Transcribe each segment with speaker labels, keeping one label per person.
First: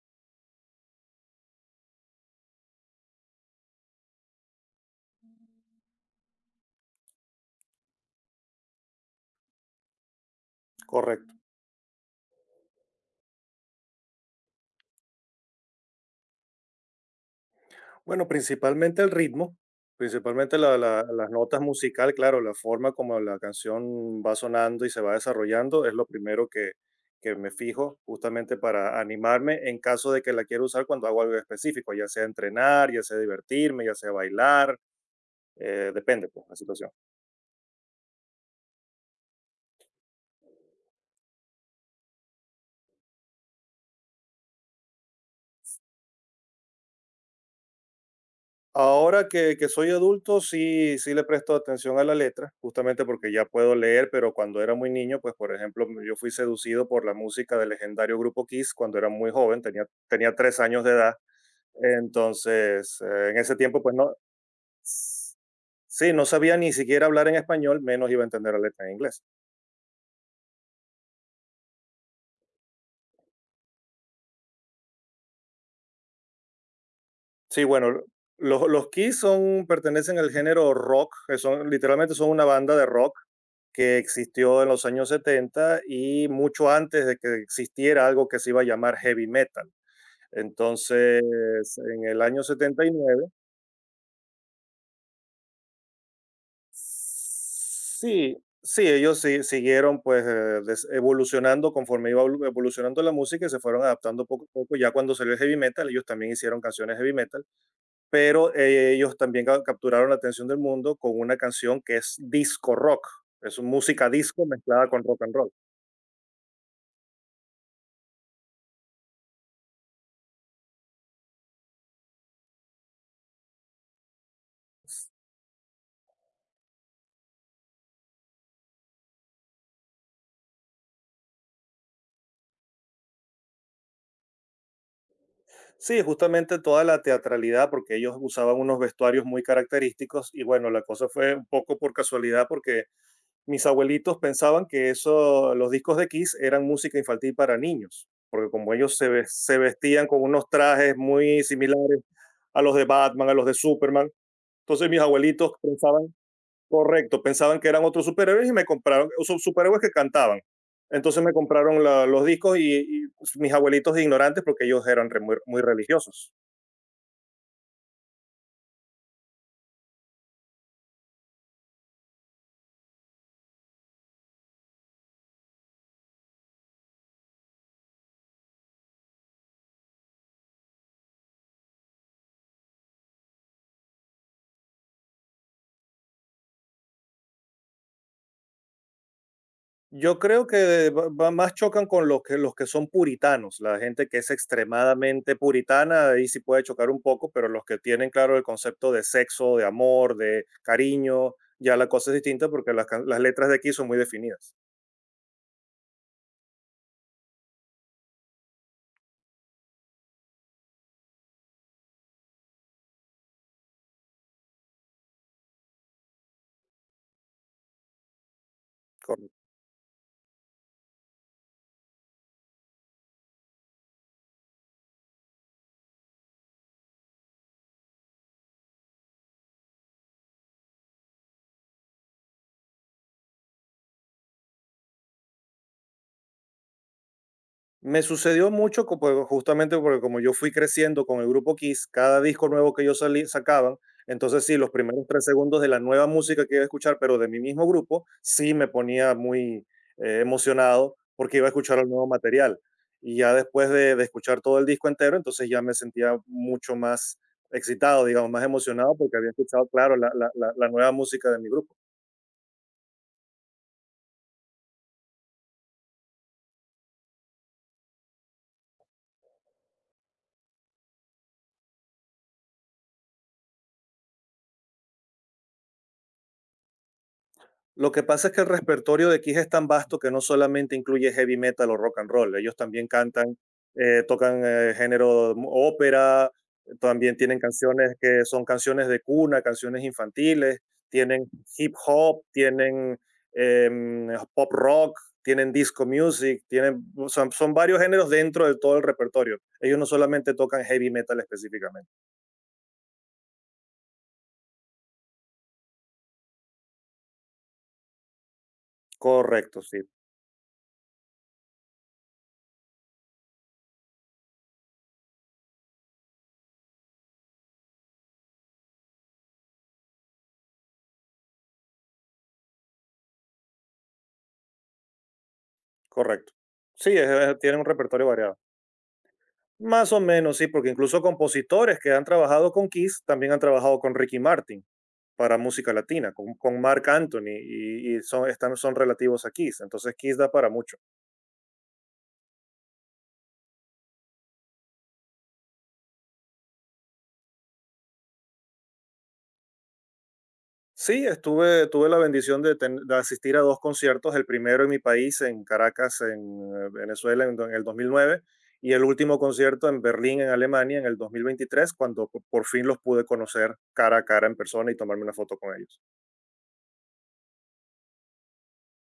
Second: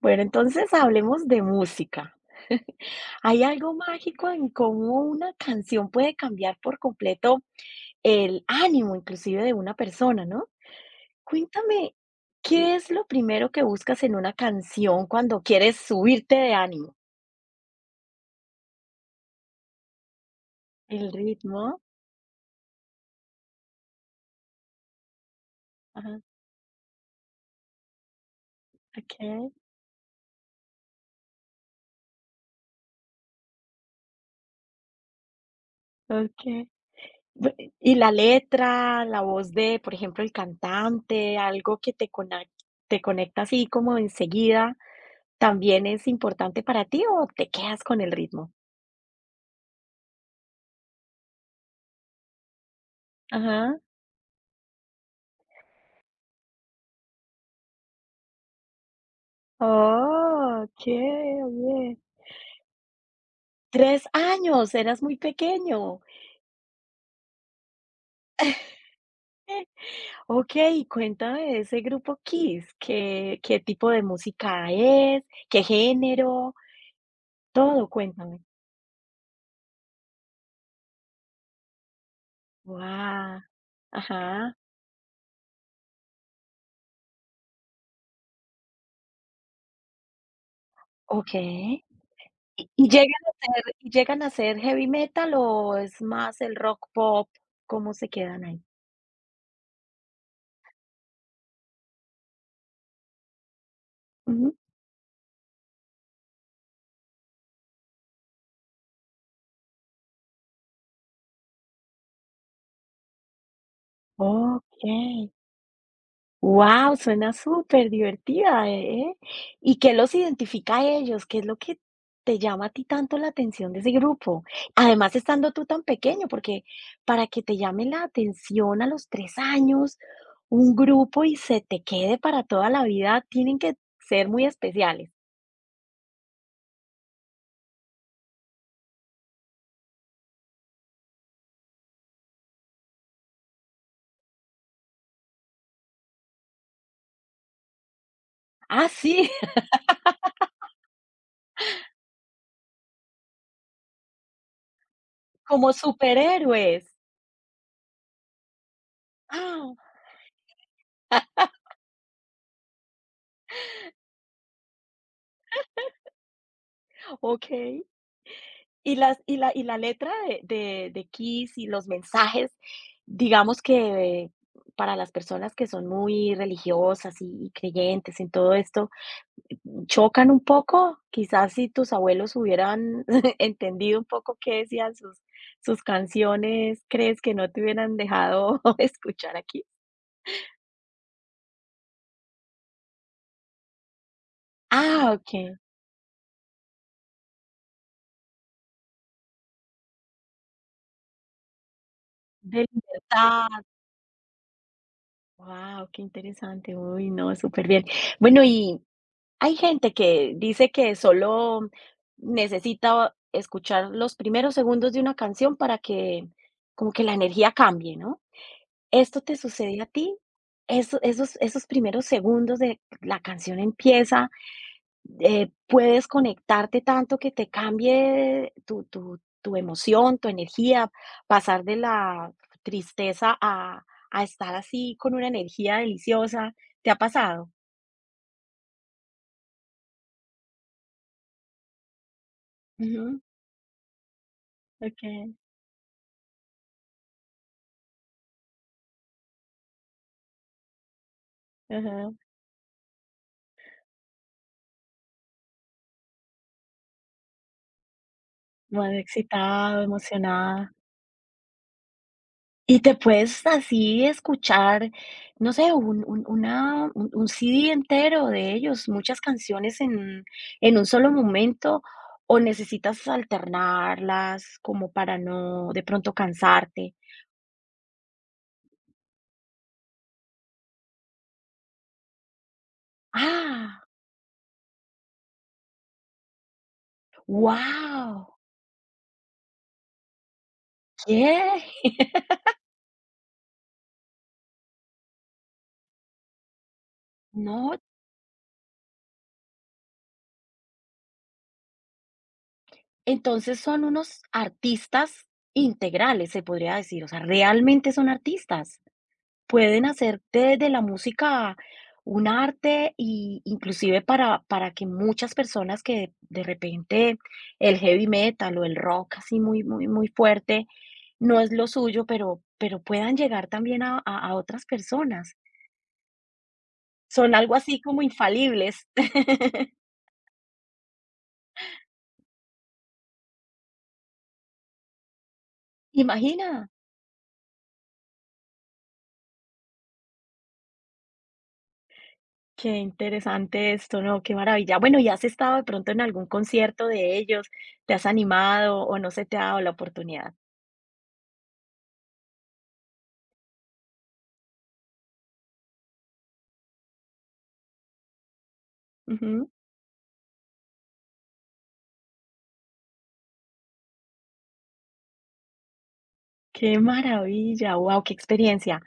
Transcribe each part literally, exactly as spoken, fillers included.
Speaker 1: Bueno, entonces hablemos de música. ¿Hay algo mágico en cómo una canción puede cambiar por completo el ánimo, inclusive de una persona, no?
Speaker 2: Correcto.
Speaker 1: Cuéntame, ¿qué es lo primero que buscas en una canción cuando quieres subirte de ánimo?
Speaker 2: Bueno, principalmente el ritmo, principalmente la- la-
Speaker 1: ¿El
Speaker 2: las notas
Speaker 1: ritmo?
Speaker 2: musical, claro, la forma como la canción va sonando y se va desarrollando es lo
Speaker 1: Ajá,
Speaker 2: primero que, que me fijo justamente para
Speaker 1: okey,
Speaker 2: animarme en caso de que la quiera usar cuando hago algo específico, ya sea entrenar, ya sea divertirme, ya sea bailar, eh, depende, pues, la
Speaker 1: okey.
Speaker 2: situación.
Speaker 1: Ve- Y la letra, la voz de, por ejemplo, el cantante, algo que te conac te conecta así como enseguida, ¿también es importante para ti o te quedas con el ritmo?
Speaker 2: Ahora que, que soy adulto, sí, sí le presto atención a la letra, justamente porque ya puedo
Speaker 1: Ajá.
Speaker 2: leer, pero cuando era muy niño, pues por ejemplo, m- yo fui seducido por la música del legendario grupo Kiss cuando era muy joven, tenía, tenía tres
Speaker 1: Oh,
Speaker 2: años de
Speaker 1: qué
Speaker 2: edad.
Speaker 1: bien.
Speaker 2: Entonces, eh, en ese tiempo, pues
Speaker 1: Tres
Speaker 2: no,
Speaker 1: años, eras muy
Speaker 2: s-
Speaker 1: pequeño.
Speaker 2: sí, no sabía ni siquiera hablar en español, menos iba a entender la letra en inglés.
Speaker 1: Okey, cuéntame de ese grupo KISS, ¿qué qué tipo de música es? ¿Qué género?
Speaker 2: Sí,
Speaker 1: Todo,
Speaker 2: bueno,
Speaker 1: cuéntame.
Speaker 2: los, los Kiss son, pertenecen al género rock, que son, literalmente son una banda de rock
Speaker 1: Guau.
Speaker 2: que
Speaker 1: Ajá,
Speaker 2: existió en los años setenta y mucho antes de que existiera algo que se iba a llamar heavy metal. Entonces,
Speaker 1: okey.
Speaker 2: en el año
Speaker 1: ¿Y y llegan
Speaker 2: setenta y nueve,
Speaker 1: a ser y llegan a ser heavy metal o es más el rock pop? ¿Cómo se
Speaker 2: sí,
Speaker 1: quedan ahí?
Speaker 2: sí, ellos sí, siguieron pues eh, des- evolucionando conforme iba evolu- evolucionando la música y se fueron adaptando poco a
Speaker 1: Ujú.
Speaker 2: poco. Ya cuando salió el heavy metal, ellos también hicieron canciones heavy metal, pero eh, ellos también ca- capturaron la atención del mundo con una canción que es disco rock. Es música disco mezclada con rock
Speaker 1: Okey.
Speaker 2: and roll.
Speaker 1: Guau, suena superdivertida, ¿eh? ¿Y qué los identifica a ellos? ¿Qué es lo que te llama a ti tanto la atención de ese grupo? Además, estando tú tan pequeño, porque para que te llame la atención a los tres años, un grupo y se te quede para toda la vida, tienen que ser muy especiales.
Speaker 2: Sí, justamente toda la teatralidad, porque ellos usaban unos vestuarios muy característicos y bueno, la cosa fue un poco por casualidad porque mis abuelitos pensaban que eso, los discos de Kiss eran música infantil para niños, porque como
Speaker 1: Ah,
Speaker 2: ellos se, ve-
Speaker 1: sí,
Speaker 2: se vestían con unos trajes muy similares a los de Batman, a los de Superman, entonces mis abuelitos
Speaker 1: como
Speaker 2: pensaban.
Speaker 1: superhéroes.
Speaker 2: Correcto, pensaban que eran otros superhéroes y me compraron, o son
Speaker 1: Ah,
Speaker 2: superhéroes que cantaban. Entonces me compraron la- los discos y, y pues, mis abuelitos de ignorantes porque ellos eran re- muy, muy religiosos.
Speaker 1: okey. Y las y la y la letra de de de Kiss y los mensajes, digamos que para las personas que son muy religiosas y y creyentes en todo esto, ¿chocan un poco? Quizás si tus abuelos hubieran entendido un poco qué decían sus sus canciones, ¿crees que no te hubieran dejado escuchar aquí.
Speaker 2: Yo creo que va- va- más chocan con los que, los que son puritanos, la gente que es
Speaker 1: Ah,
Speaker 2: extremadamente
Speaker 1: okey.
Speaker 2: puritana, ahí sí puede chocar un poco, pero los que tienen claro el concepto de sexo, de amor, de cariño, ya la cosa es distinta
Speaker 1: De
Speaker 2: porque las, can- las letras
Speaker 1: libertad.
Speaker 2: de aquí son muy definidas.
Speaker 1: Wow, qué interesante. Uy, no, súper bien. Bueno, y hay gente que dice que solo necesita escuchar los primeros segundos de una canción para que como que la energía cambie, ¿no? ¿Esto te sucede a ti? Eso esos esos primeros segundos de la canción empieza, eh, ¿puedes conectarte tanto que te cambie tu tu tu emoción, tu energía, pasar de la tristeza a a estar así con una energía deliciosa? ¿Te ha pasado?
Speaker 2: Me sucedió mucho co- pues, justamente porque como yo fui creciendo con el grupo Kiss, cada disco nuevo que yo
Speaker 1: Ujú,
Speaker 2: salí, sacaban, entonces sí, los primeros tres
Speaker 1: okey,
Speaker 2: segundos de la nueva música que iba a escuchar, pero de mi mismo grupo, sí me ponía muy eh, emocionado porque iba a escuchar el nuevo
Speaker 1: ajá.
Speaker 2: material. Y ya después de, de escuchar todo el disco entero, entonces ya me sentía mucho más excitado, digamos, más
Speaker 1: Más
Speaker 2: emocionado porque había escuchado,
Speaker 1: excitado,
Speaker 2: claro, la la- la- la
Speaker 1: emocionada.
Speaker 2: nueva música de mi grupo.
Speaker 1: Y te puedes así escuchar, no sé, un un una un un C D entero de ellos, muchas canciones en en un solo momento, o necesitas alternarlas como para no de pronto cansarte.
Speaker 2: Lo que pasa es que el repertorio de Kiss es tan vasto que no solamente incluye heavy metal o rock and roll, ellos también cantan,
Speaker 1: ¡Ah!
Speaker 2: eh, tocan, eh, género mu ópera, también tienen canciones que
Speaker 1: Wow.
Speaker 2: son canciones de cuna, canciones infantiles, tienen
Speaker 1: ¿Qué?
Speaker 2: hip hop, tienen, em, pop rock, tienen disco music, tienen, o sea, son
Speaker 1: No,
Speaker 2: varios géneros dentro de todo el repertorio. Ellos no solamente tocan heavy metal específicamente.
Speaker 1: entonces son unos artistas integrales, se podría decir, o sea, realmente son artistas.
Speaker 2: Correcto,
Speaker 1: Pueden
Speaker 2: sí,
Speaker 1: hacer de de la música un arte, y inclusive para para que muchas personas que de repente el heavy metal o el rock así muy muy muy fuerte no es lo suyo, pero pero puedan llegar también a a a otras personas.
Speaker 2: correcto. Sí,
Speaker 1: Son
Speaker 2: eh,
Speaker 1: algo
Speaker 2: tienen un
Speaker 1: así como
Speaker 2: repertorio variado.
Speaker 1: infalibles.
Speaker 2: Más o menos, sí, porque incluso compositores que han trabajado con Kiss también han trabajado con Ricky Martin para música latina, con, con
Speaker 1: Imagina,
Speaker 2: Marc Anthony, y, y son, están, son relativos a Kiss. Entonces Kiss da para mucho.
Speaker 1: qué interesante esto, ¿no? Qué maravilla. Bueno, ¿y has estado de pronto en algún concierto de ellos? ¿Te has animado o no se te ha dado la oportunidad?
Speaker 2: Sí, estuve, tuve la bendición de, ten- de asistir a dos conciertos, el primero en mi país, en Caracas, en eh, Venezuela, en, do- en el dos mil nueve y el último concierto en Berlín, en Alemania, en el dos mil veintitrés cuando po- por fin los pude conocer cara a cara en persona y tomarme una foto con ellos.
Speaker 1: Qué maravilla, wow, qué experiencia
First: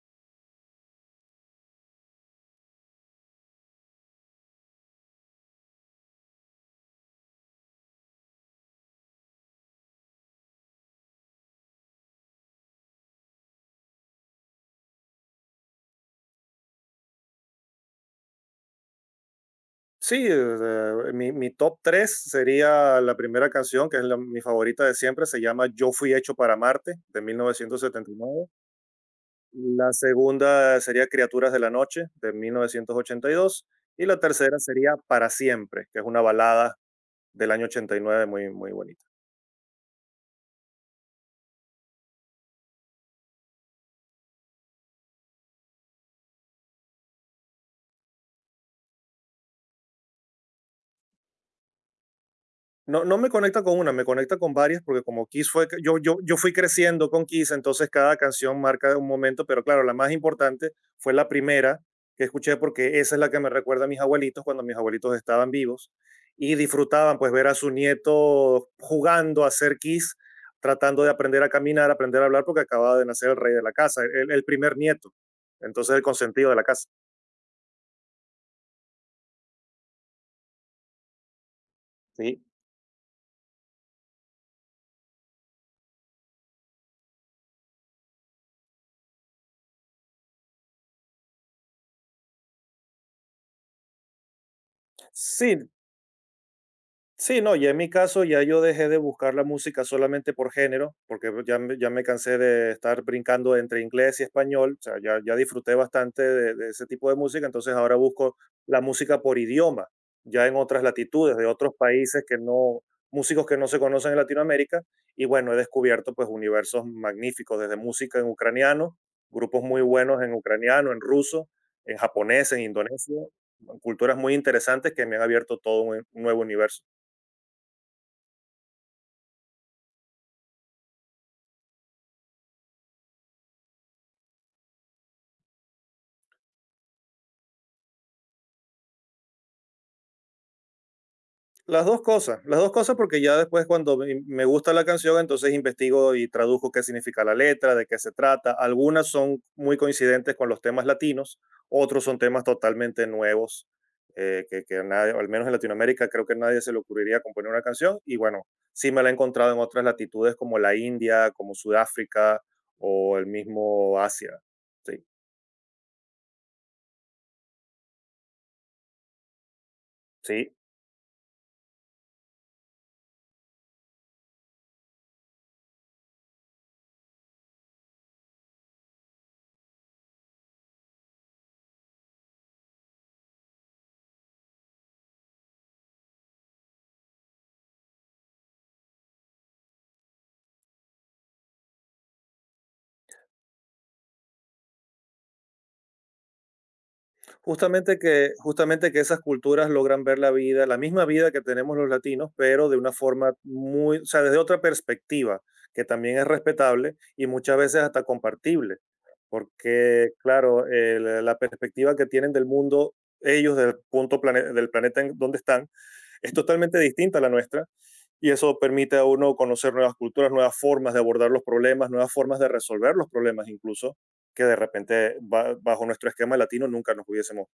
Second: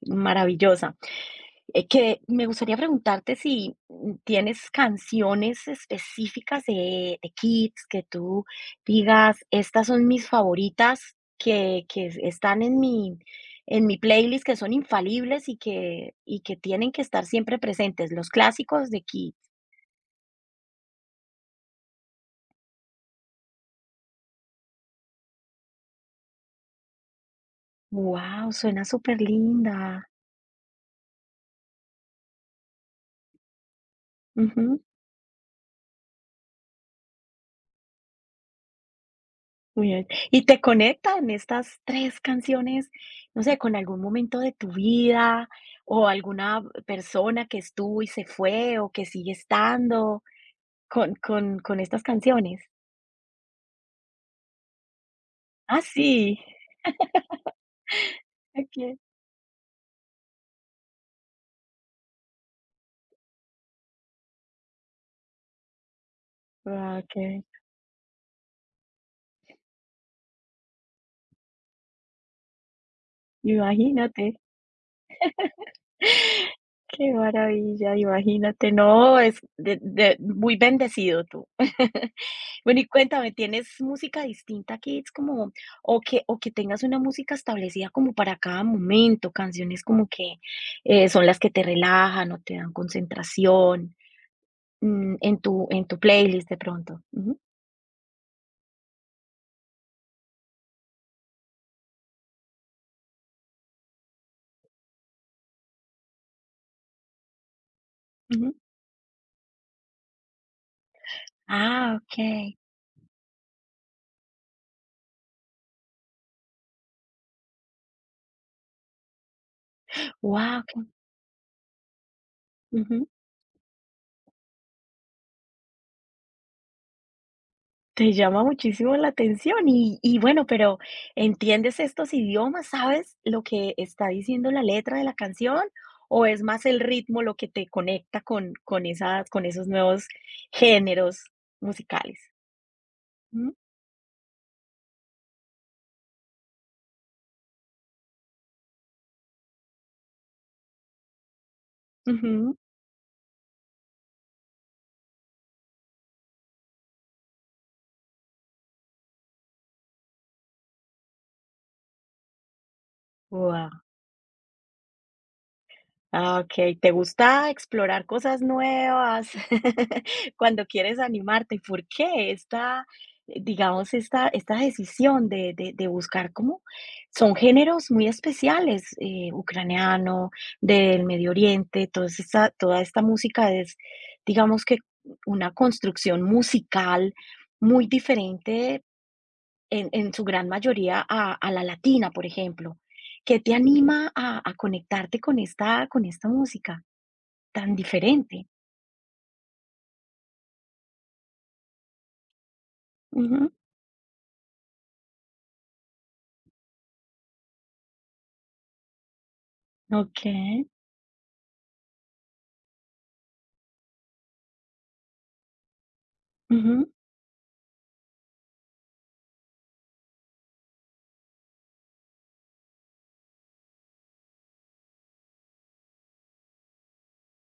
Speaker 1: maravillosa. Eh, que me gustaría preguntarte si mm, tienes canciones específicas de, de Kids que tú digas, estas son mis favoritas que, que es- están en mi, en mi playlist, que son infalibles y que, y que tienen que estar siempre presentes, los clásicos de Kids.
Speaker 2: Sí, o sea, mi, mi top tres sería la primera canción, que es la- mi favorita de siempre, se llama Yo fui hecho para Marte, de mil novecientos setenta y nueve.
Speaker 1: Wow, suena súper
Speaker 2: La
Speaker 1: linda.
Speaker 2: segunda sería Criaturas de la Noche, de mil novecientos ochenta Y dos y la tercera sería Para Siempre, que es una balada del año ochenta y nueve muy, muy bonita.
Speaker 1: Muy bien. ¿Y te conectan estas tres canciones, no sé, con algún momento de tu vida o alguna persona que estuvo y se fue o que sigue estando con con con estas canciones?
Speaker 2: No, no me conecta con una, me conecta con varias, porque como Kiss fue, que-
Speaker 1: Ah,
Speaker 2: yo,
Speaker 1: sí.
Speaker 2: yo, yo fui creciendo con Kiss, entonces cada canción marca
Speaker 1: Okey.
Speaker 2: un momento, pero claro, la más importante fue la primera que escuché, porque esa es la que me recuerda a mis abuelitos cuando mis abuelitos estaban vivos y
Speaker 1: Guau,
Speaker 2: disfrutaban
Speaker 1: qué
Speaker 2: pues ver a su nieto jugando a hacer Kiss, tratando de aprender a caminar, aprender a hablar, porque acababa de nacer el rey de la casa, el,
Speaker 1: imagínate,
Speaker 2: el primer nieto, entonces el consentido de la casa.
Speaker 1: qué maravilla, imagínate. No, es de de muy bendecido tú.
Speaker 2: Sí,
Speaker 1: Bueno, y cuéntame, ¿tienes música distinta que es como, o que, o que tengas una música establecida como para cada momento, canciones como que eh, son las que te relajan o te dan concentración mm, en tu,
Speaker 2: sí.
Speaker 1: en tu playlist de pronto? Ujú,
Speaker 2: Sí, no, ya en mi caso ya yo dejé de buscar la música solamente por género, porque ya me, ya me cansé de estar brincando entre inglés y español, o sea, ya, ya disfruté bastante de, de ese tipo de música, entonces ahora busco
Speaker 1: ujú.
Speaker 2: la música por idioma, ya en otras latitudes, de otros
Speaker 1: Ah, ok.
Speaker 2: países que no, músicos que no se conocen en Latinoamérica, y bueno, he descubierto pues universos magníficos, desde música en ucraniano, grupos muy buenos en
Speaker 1: Wow.
Speaker 2: ucraniano, en ruso, en japonés, en indonesio, culturas muy interesantes que me han abierto todo un un nuevo universo.
Speaker 1: Te llama muchísimo la atención y y bueno, pero, ¿entiendes estos idiomas? ¿Sabes lo que está diciendo la letra de la canción? ¿O es más el ritmo lo que te conecta con con esas con esos nuevos géneros
Speaker 2: Las dos
Speaker 1: musicales?
Speaker 2: cosas, las dos cosas porque ya
Speaker 1: Mm,
Speaker 2: después cuando me me gusta la canción, entonces investigo y traduzco qué significa la letra, de qué se trata. Algunas son muy coincidentes con los temas latinos, otros son temas totalmente nuevos, eh, que, que nadie, al menos en Latinoamérica, creo que nadie se le ocurriría componer una canción. Y bueno, sí me la he encontrado en otras latitudes como la India, como Sudáfrica o el mismo Asia. Sí,
Speaker 1: ah, okey. ¿Te gusta explorar cosas nuevas
Speaker 2: sí,
Speaker 1: cuando quieres animarte? ¿Y por qué esta, digamos, esta esta decisión de de de buscar cómo son géneros muy especiales, eh, ucraniano, del Medio Oriente, toda esta toda esta música es, digamos que una construcción musical muy diferente en en su gran mayoría a a la latina, por ejemplo. ¿Qué te anima a a conectarte con esta con esta música tan
Speaker 2: justamente que,
Speaker 1: diferente?
Speaker 2: justamente que esas culturas logran ver la vida, la misma vida que tenemos los latinos, pero de una forma
Speaker 1: Ujú.
Speaker 2: muy, o sea, desde otra perspectiva, que también es respetable y muchas veces hasta compartible, porque claro,
Speaker 1: Okey.
Speaker 2: eh, la la perspectiva que tienen del mundo ellos del punto plane- del planeta en donde están es totalmente
Speaker 1: Ujú.
Speaker 2: distinta a la nuestra y eso permite a uno conocer nuevas culturas, nuevas formas de abordar los problemas, nuevas formas de resolver los problemas incluso que de repente ba- bajo nuestro esquema latino nunca nos hubiésemos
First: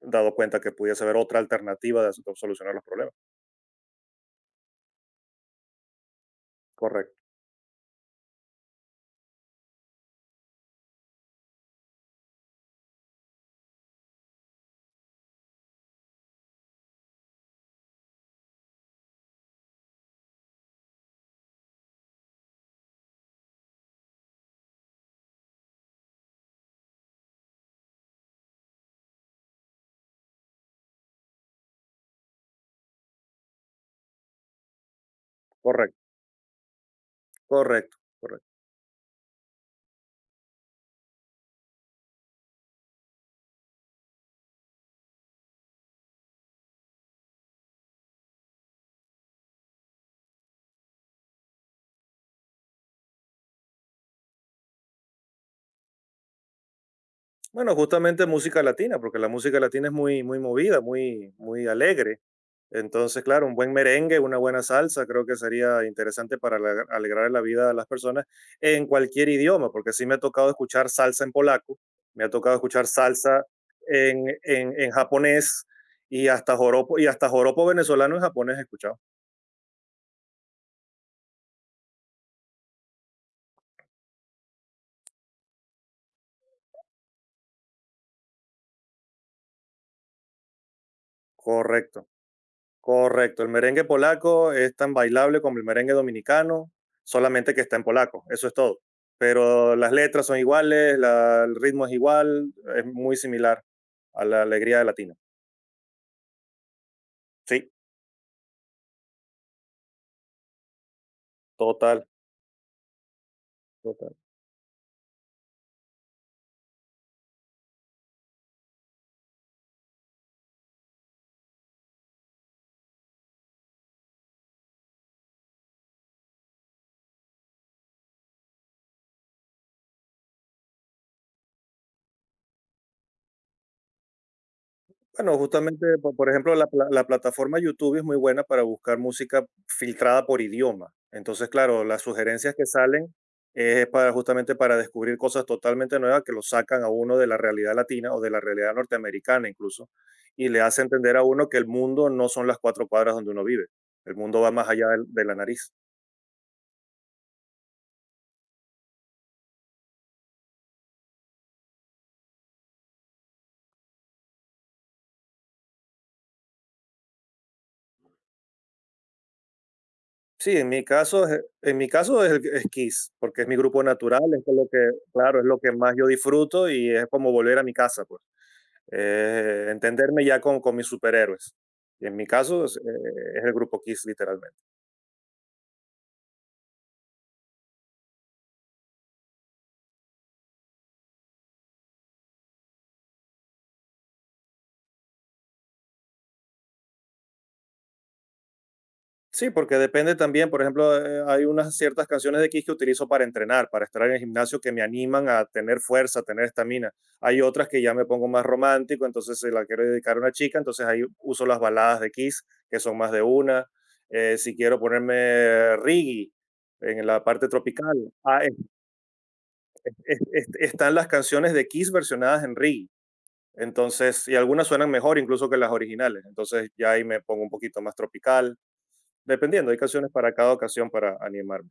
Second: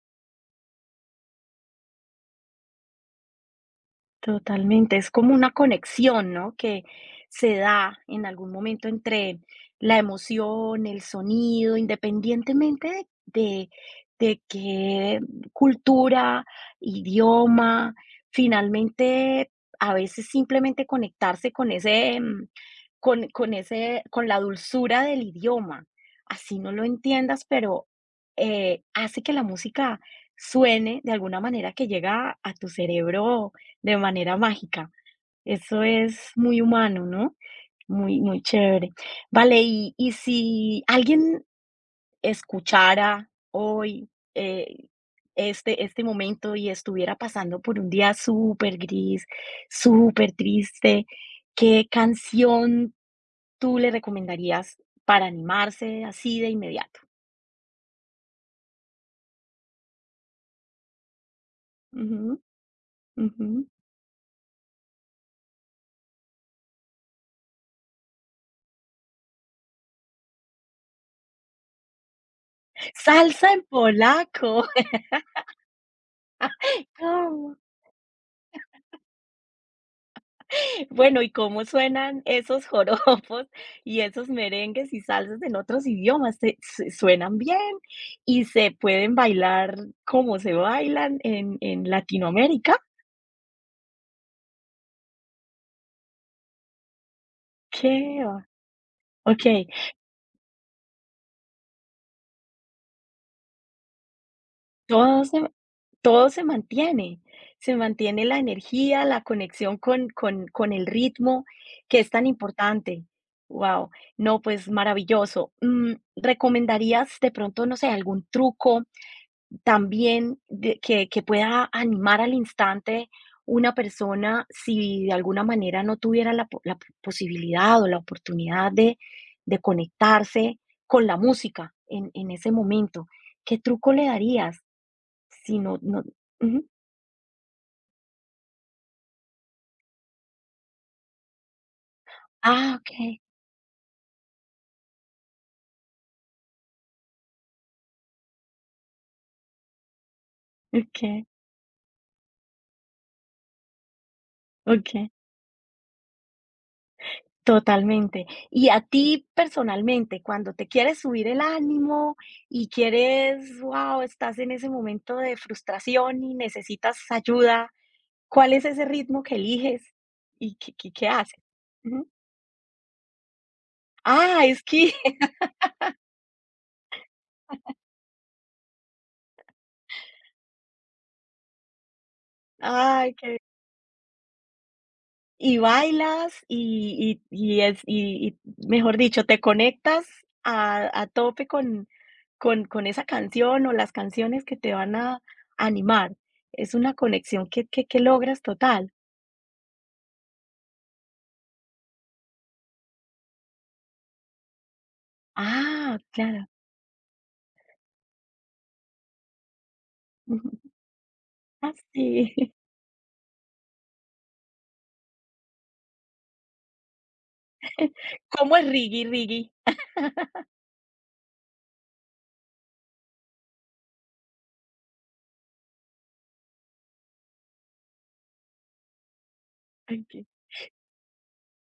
Speaker 2: dado cuenta que pudiese haber otra alternativa de solucionar los problemas.
Speaker 1: Totalmente, es como una conexión, ¿no? Que
Speaker 2: Correcto,
Speaker 1: se da en algún momento entre la emoción, el sonido, independientemente de, de de qué cultura, idioma, finalmente a veces simplemente conectarse con ese, mm, con, con ese, con la dulzura del idioma, así no lo entiendas, pero eh, hace que la música suene de alguna manera que llega a tu cerebro de manera mágica. Eso
Speaker 2: correcto.
Speaker 1: es muy humano, ¿no?
Speaker 2: Correcto,
Speaker 1: Muy, muy
Speaker 2: correcto.
Speaker 1: chévere. Vale, y, y si alguien escuchara hoy eh, este, este momento y estuviera pasando por un día súper gris, súper triste, ¿qué canción tú le recomendarías para animarse así de inmediato?
Speaker 2: Bueno, justamente música latina, porque la música latina es muy, muy movida, muy, muy alegre.
Speaker 1: Ujú,
Speaker 2: Entonces, claro,
Speaker 1: ujú.
Speaker 2: un buen merengue, una buena salsa, creo que sería interesante para alegrar alegrar la vida a las personas en cualquier idioma, porque sí me ha tocado escuchar salsa en polaco, me ha tocado escuchar salsa
Speaker 1: Salsa en
Speaker 2: en,
Speaker 1: polaco.
Speaker 2: en, en japonés y hasta joropo, y hasta joropo venezolano en japonés he escuchado.
Speaker 1: Bueno, ¿y cómo suenan esos joropos y esos merengues y salsas en otros idiomas? ¿Se se suenan bien y se pueden bailar como se bailan en en
Speaker 2: Correcto.
Speaker 1: Latinoamérica?
Speaker 2: Correcto, el merengue polaco es tan bailable como el merengue dominicano, solamente que está en polaco,
Speaker 1: ¿Qué va?
Speaker 2: eso es todo.
Speaker 1: Okey,
Speaker 2: Pero las letras son iguales, la- el ritmo es igual, es muy similar a la alegría latina.
Speaker 1: todo se todo se mantiene,
Speaker 2: Sí,
Speaker 1: se mantiene la energía, la conexión con con con el ritmo, que
Speaker 2: total,
Speaker 1: es tan importante. Wow.
Speaker 2: total.
Speaker 1: No, pues maravilloso. Mm, ¿recomendarías de pronto, no sé, algún truco también de que que pueda animar al instante una persona si de alguna manera no tuviera la po la p- posibilidad o la oportunidad de de conectarse con la música en en ese momento. ¿Qué truco le darías?
Speaker 2: Bueno,
Speaker 1: Si no
Speaker 2: justamente,
Speaker 1: no
Speaker 2: po- por ejemplo, la,
Speaker 1: ujú.
Speaker 2: pla- la plataforma YouTube es muy buena para buscar música filtrada por idioma. Entonces, claro, las sugerencias que
Speaker 1: Ah,
Speaker 2: salen
Speaker 1: okey,
Speaker 2: es para, justamente para descubrir cosas totalmente nuevas que lo sacan a uno de la realidad latina o de la realidad norteamericana incluso, y le hace entender a
Speaker 1: okey,
Speaker 2: uno que el mundo no son las cuatro cuadras donde uno vive. El mundo va más allá del-
Speaker 1: okey,
Speaker 2: de la nariz.
Speaker 1: totalmente. Y a ti personalmente, cuando te quieres subir el ánimo y quieres, wow estás en ese momento de frustración y necesitas ayuda, ¿cuál es ese ritmo que eliges y
Speaker 2: Sí, en
Speaker 1: qué
Speaker 2: mi
Speaker 1: qué qué
Speaker 2: caso
Speaker 1: haces?
Speaker 2: es en mi
Speaker 1: Ujú.
Speaker 2: caso es es Kiss, porque es mi grupo natural, es
Speaker 1: Ah,
Speaker 2: con lo que
Speaker 1: esquí.
Speaker 2: claro, es lo que más yo disfruto y es como volver a mi casa, pues. Eh, entenderme ya con con mis superhéroes. Y en mi caso es, eh,
Speaker 1: Ay, qué
Speaker 2: es el grupo Kiss, literalmente.
Speaker 1: y bailas y y y es y y mejor dicho, te conectas a a tope con con con esa canción o las canciones que te van a animar. Es una conexión que que que logras total.
Speaker 2: Sí, porque depende también, por ejemplo, eh, hay unas ciertas canciones de Kiss que utilizo para entrenar, para estar en el gimnasio, que me animan a tener
Speaker 1: Ah,
Speaker 2: fuerza, a
Speaker 1: claro.
Speaker 2: tener estamina. Hay otras que ya me pongo más romántico, entonces se la quiero dedicar a una
Speaker 1: Ujú.
Speaker 2: chica, entonces ahí uso las
Speaker 1: Ah,
Speaker 2: baladas de
Speaker 1: sí.
Speaker 2: Kiss, que son más de una. Eh, si quiero ponerme reggae en la parte tropical, ah,
Speaker 1: ¿Cómo es
Speaker 2: es-
Speaker 1: Riggy Riggy?
Speaker 2: es- es- están las canciones de Kiss versionadas en reggae. Entonces, y algunas suenan mejor incluso que las originales. Entonces ya ahí me pongo un poquito más tropical. Dependiendo, hay canciones para cada ocasión para animarme.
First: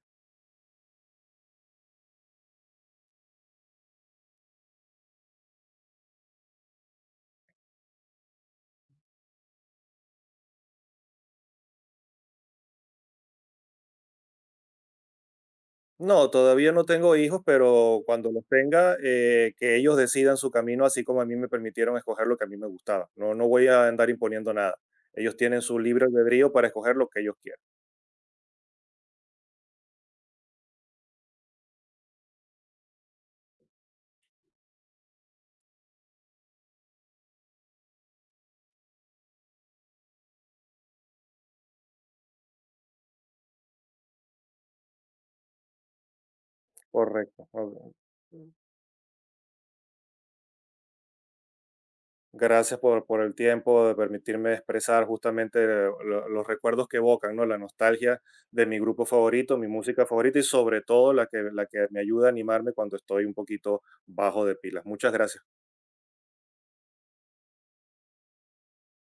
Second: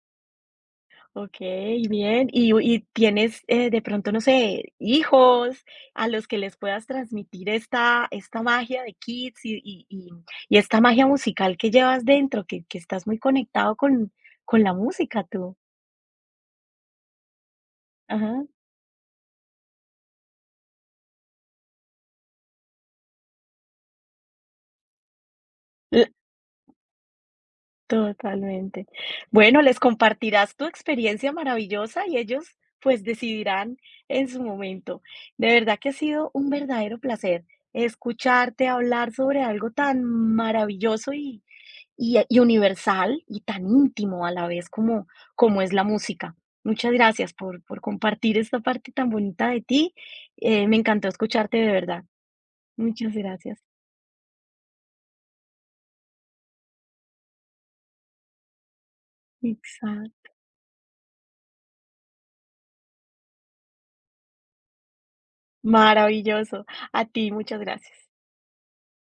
Speaker 1: Okey, bien. ¿Y y tienes, eh, de pronto, no sé, hijos a los que les puedas transmitir esta esta magia de Kids y y y y esta magia musical que llevas dentro, que que estás muy conectado con con la música tú?
Speaker 2: No, todavía no tengo hijos, pero cuando los
Speaker 1: Ajá,
Speaker 2: tenga, eh, que ellos decidan su camino, así como a mí me permitieron escoger lo que a mí me gustaba. No, no voy a andar imponiendo nada. Ellos tienen su libre
Speaker 1: l
Speaker 2: albedrío para escoger lo que ellos quieran.
Speaker 1: totalmente. Bueno, les compartirás tu experiencia maravillosa y ellos, pues, decidirán en su momento. De verdad que ha sido un verdadero placer escucharte hablar sobre algo tan maravilloso y y, eh, y universal y tan íntimo a la vez como, como es la música. Muchas gracias
Speaker 2: Correcto.
Speaker 1: por, por
Speaker 2: Ok.
Speaker 1: compartir esta parte tan bonita de ti. Eh, me encantó escucharte de verdad.
Speaker 2: Gracias por,
Speaker 1: Muchas
Speaker 2: por el
Speaker 1: gracias.
Speaker 2: tiempo de permitirme expresar justamente eh, lo- los recuerdos que evocan, ¿no? La nostalgia de mi grupo favorito, mi música
Speaker 1: Exacto.
Speaker 2: favorita y sobre todo la que, la que me ayuda a animarme cuando estoy un poquito bajo de pilas. Muchas gracias.
Speaker 1: Maravilloso. A ti, muchas gracias.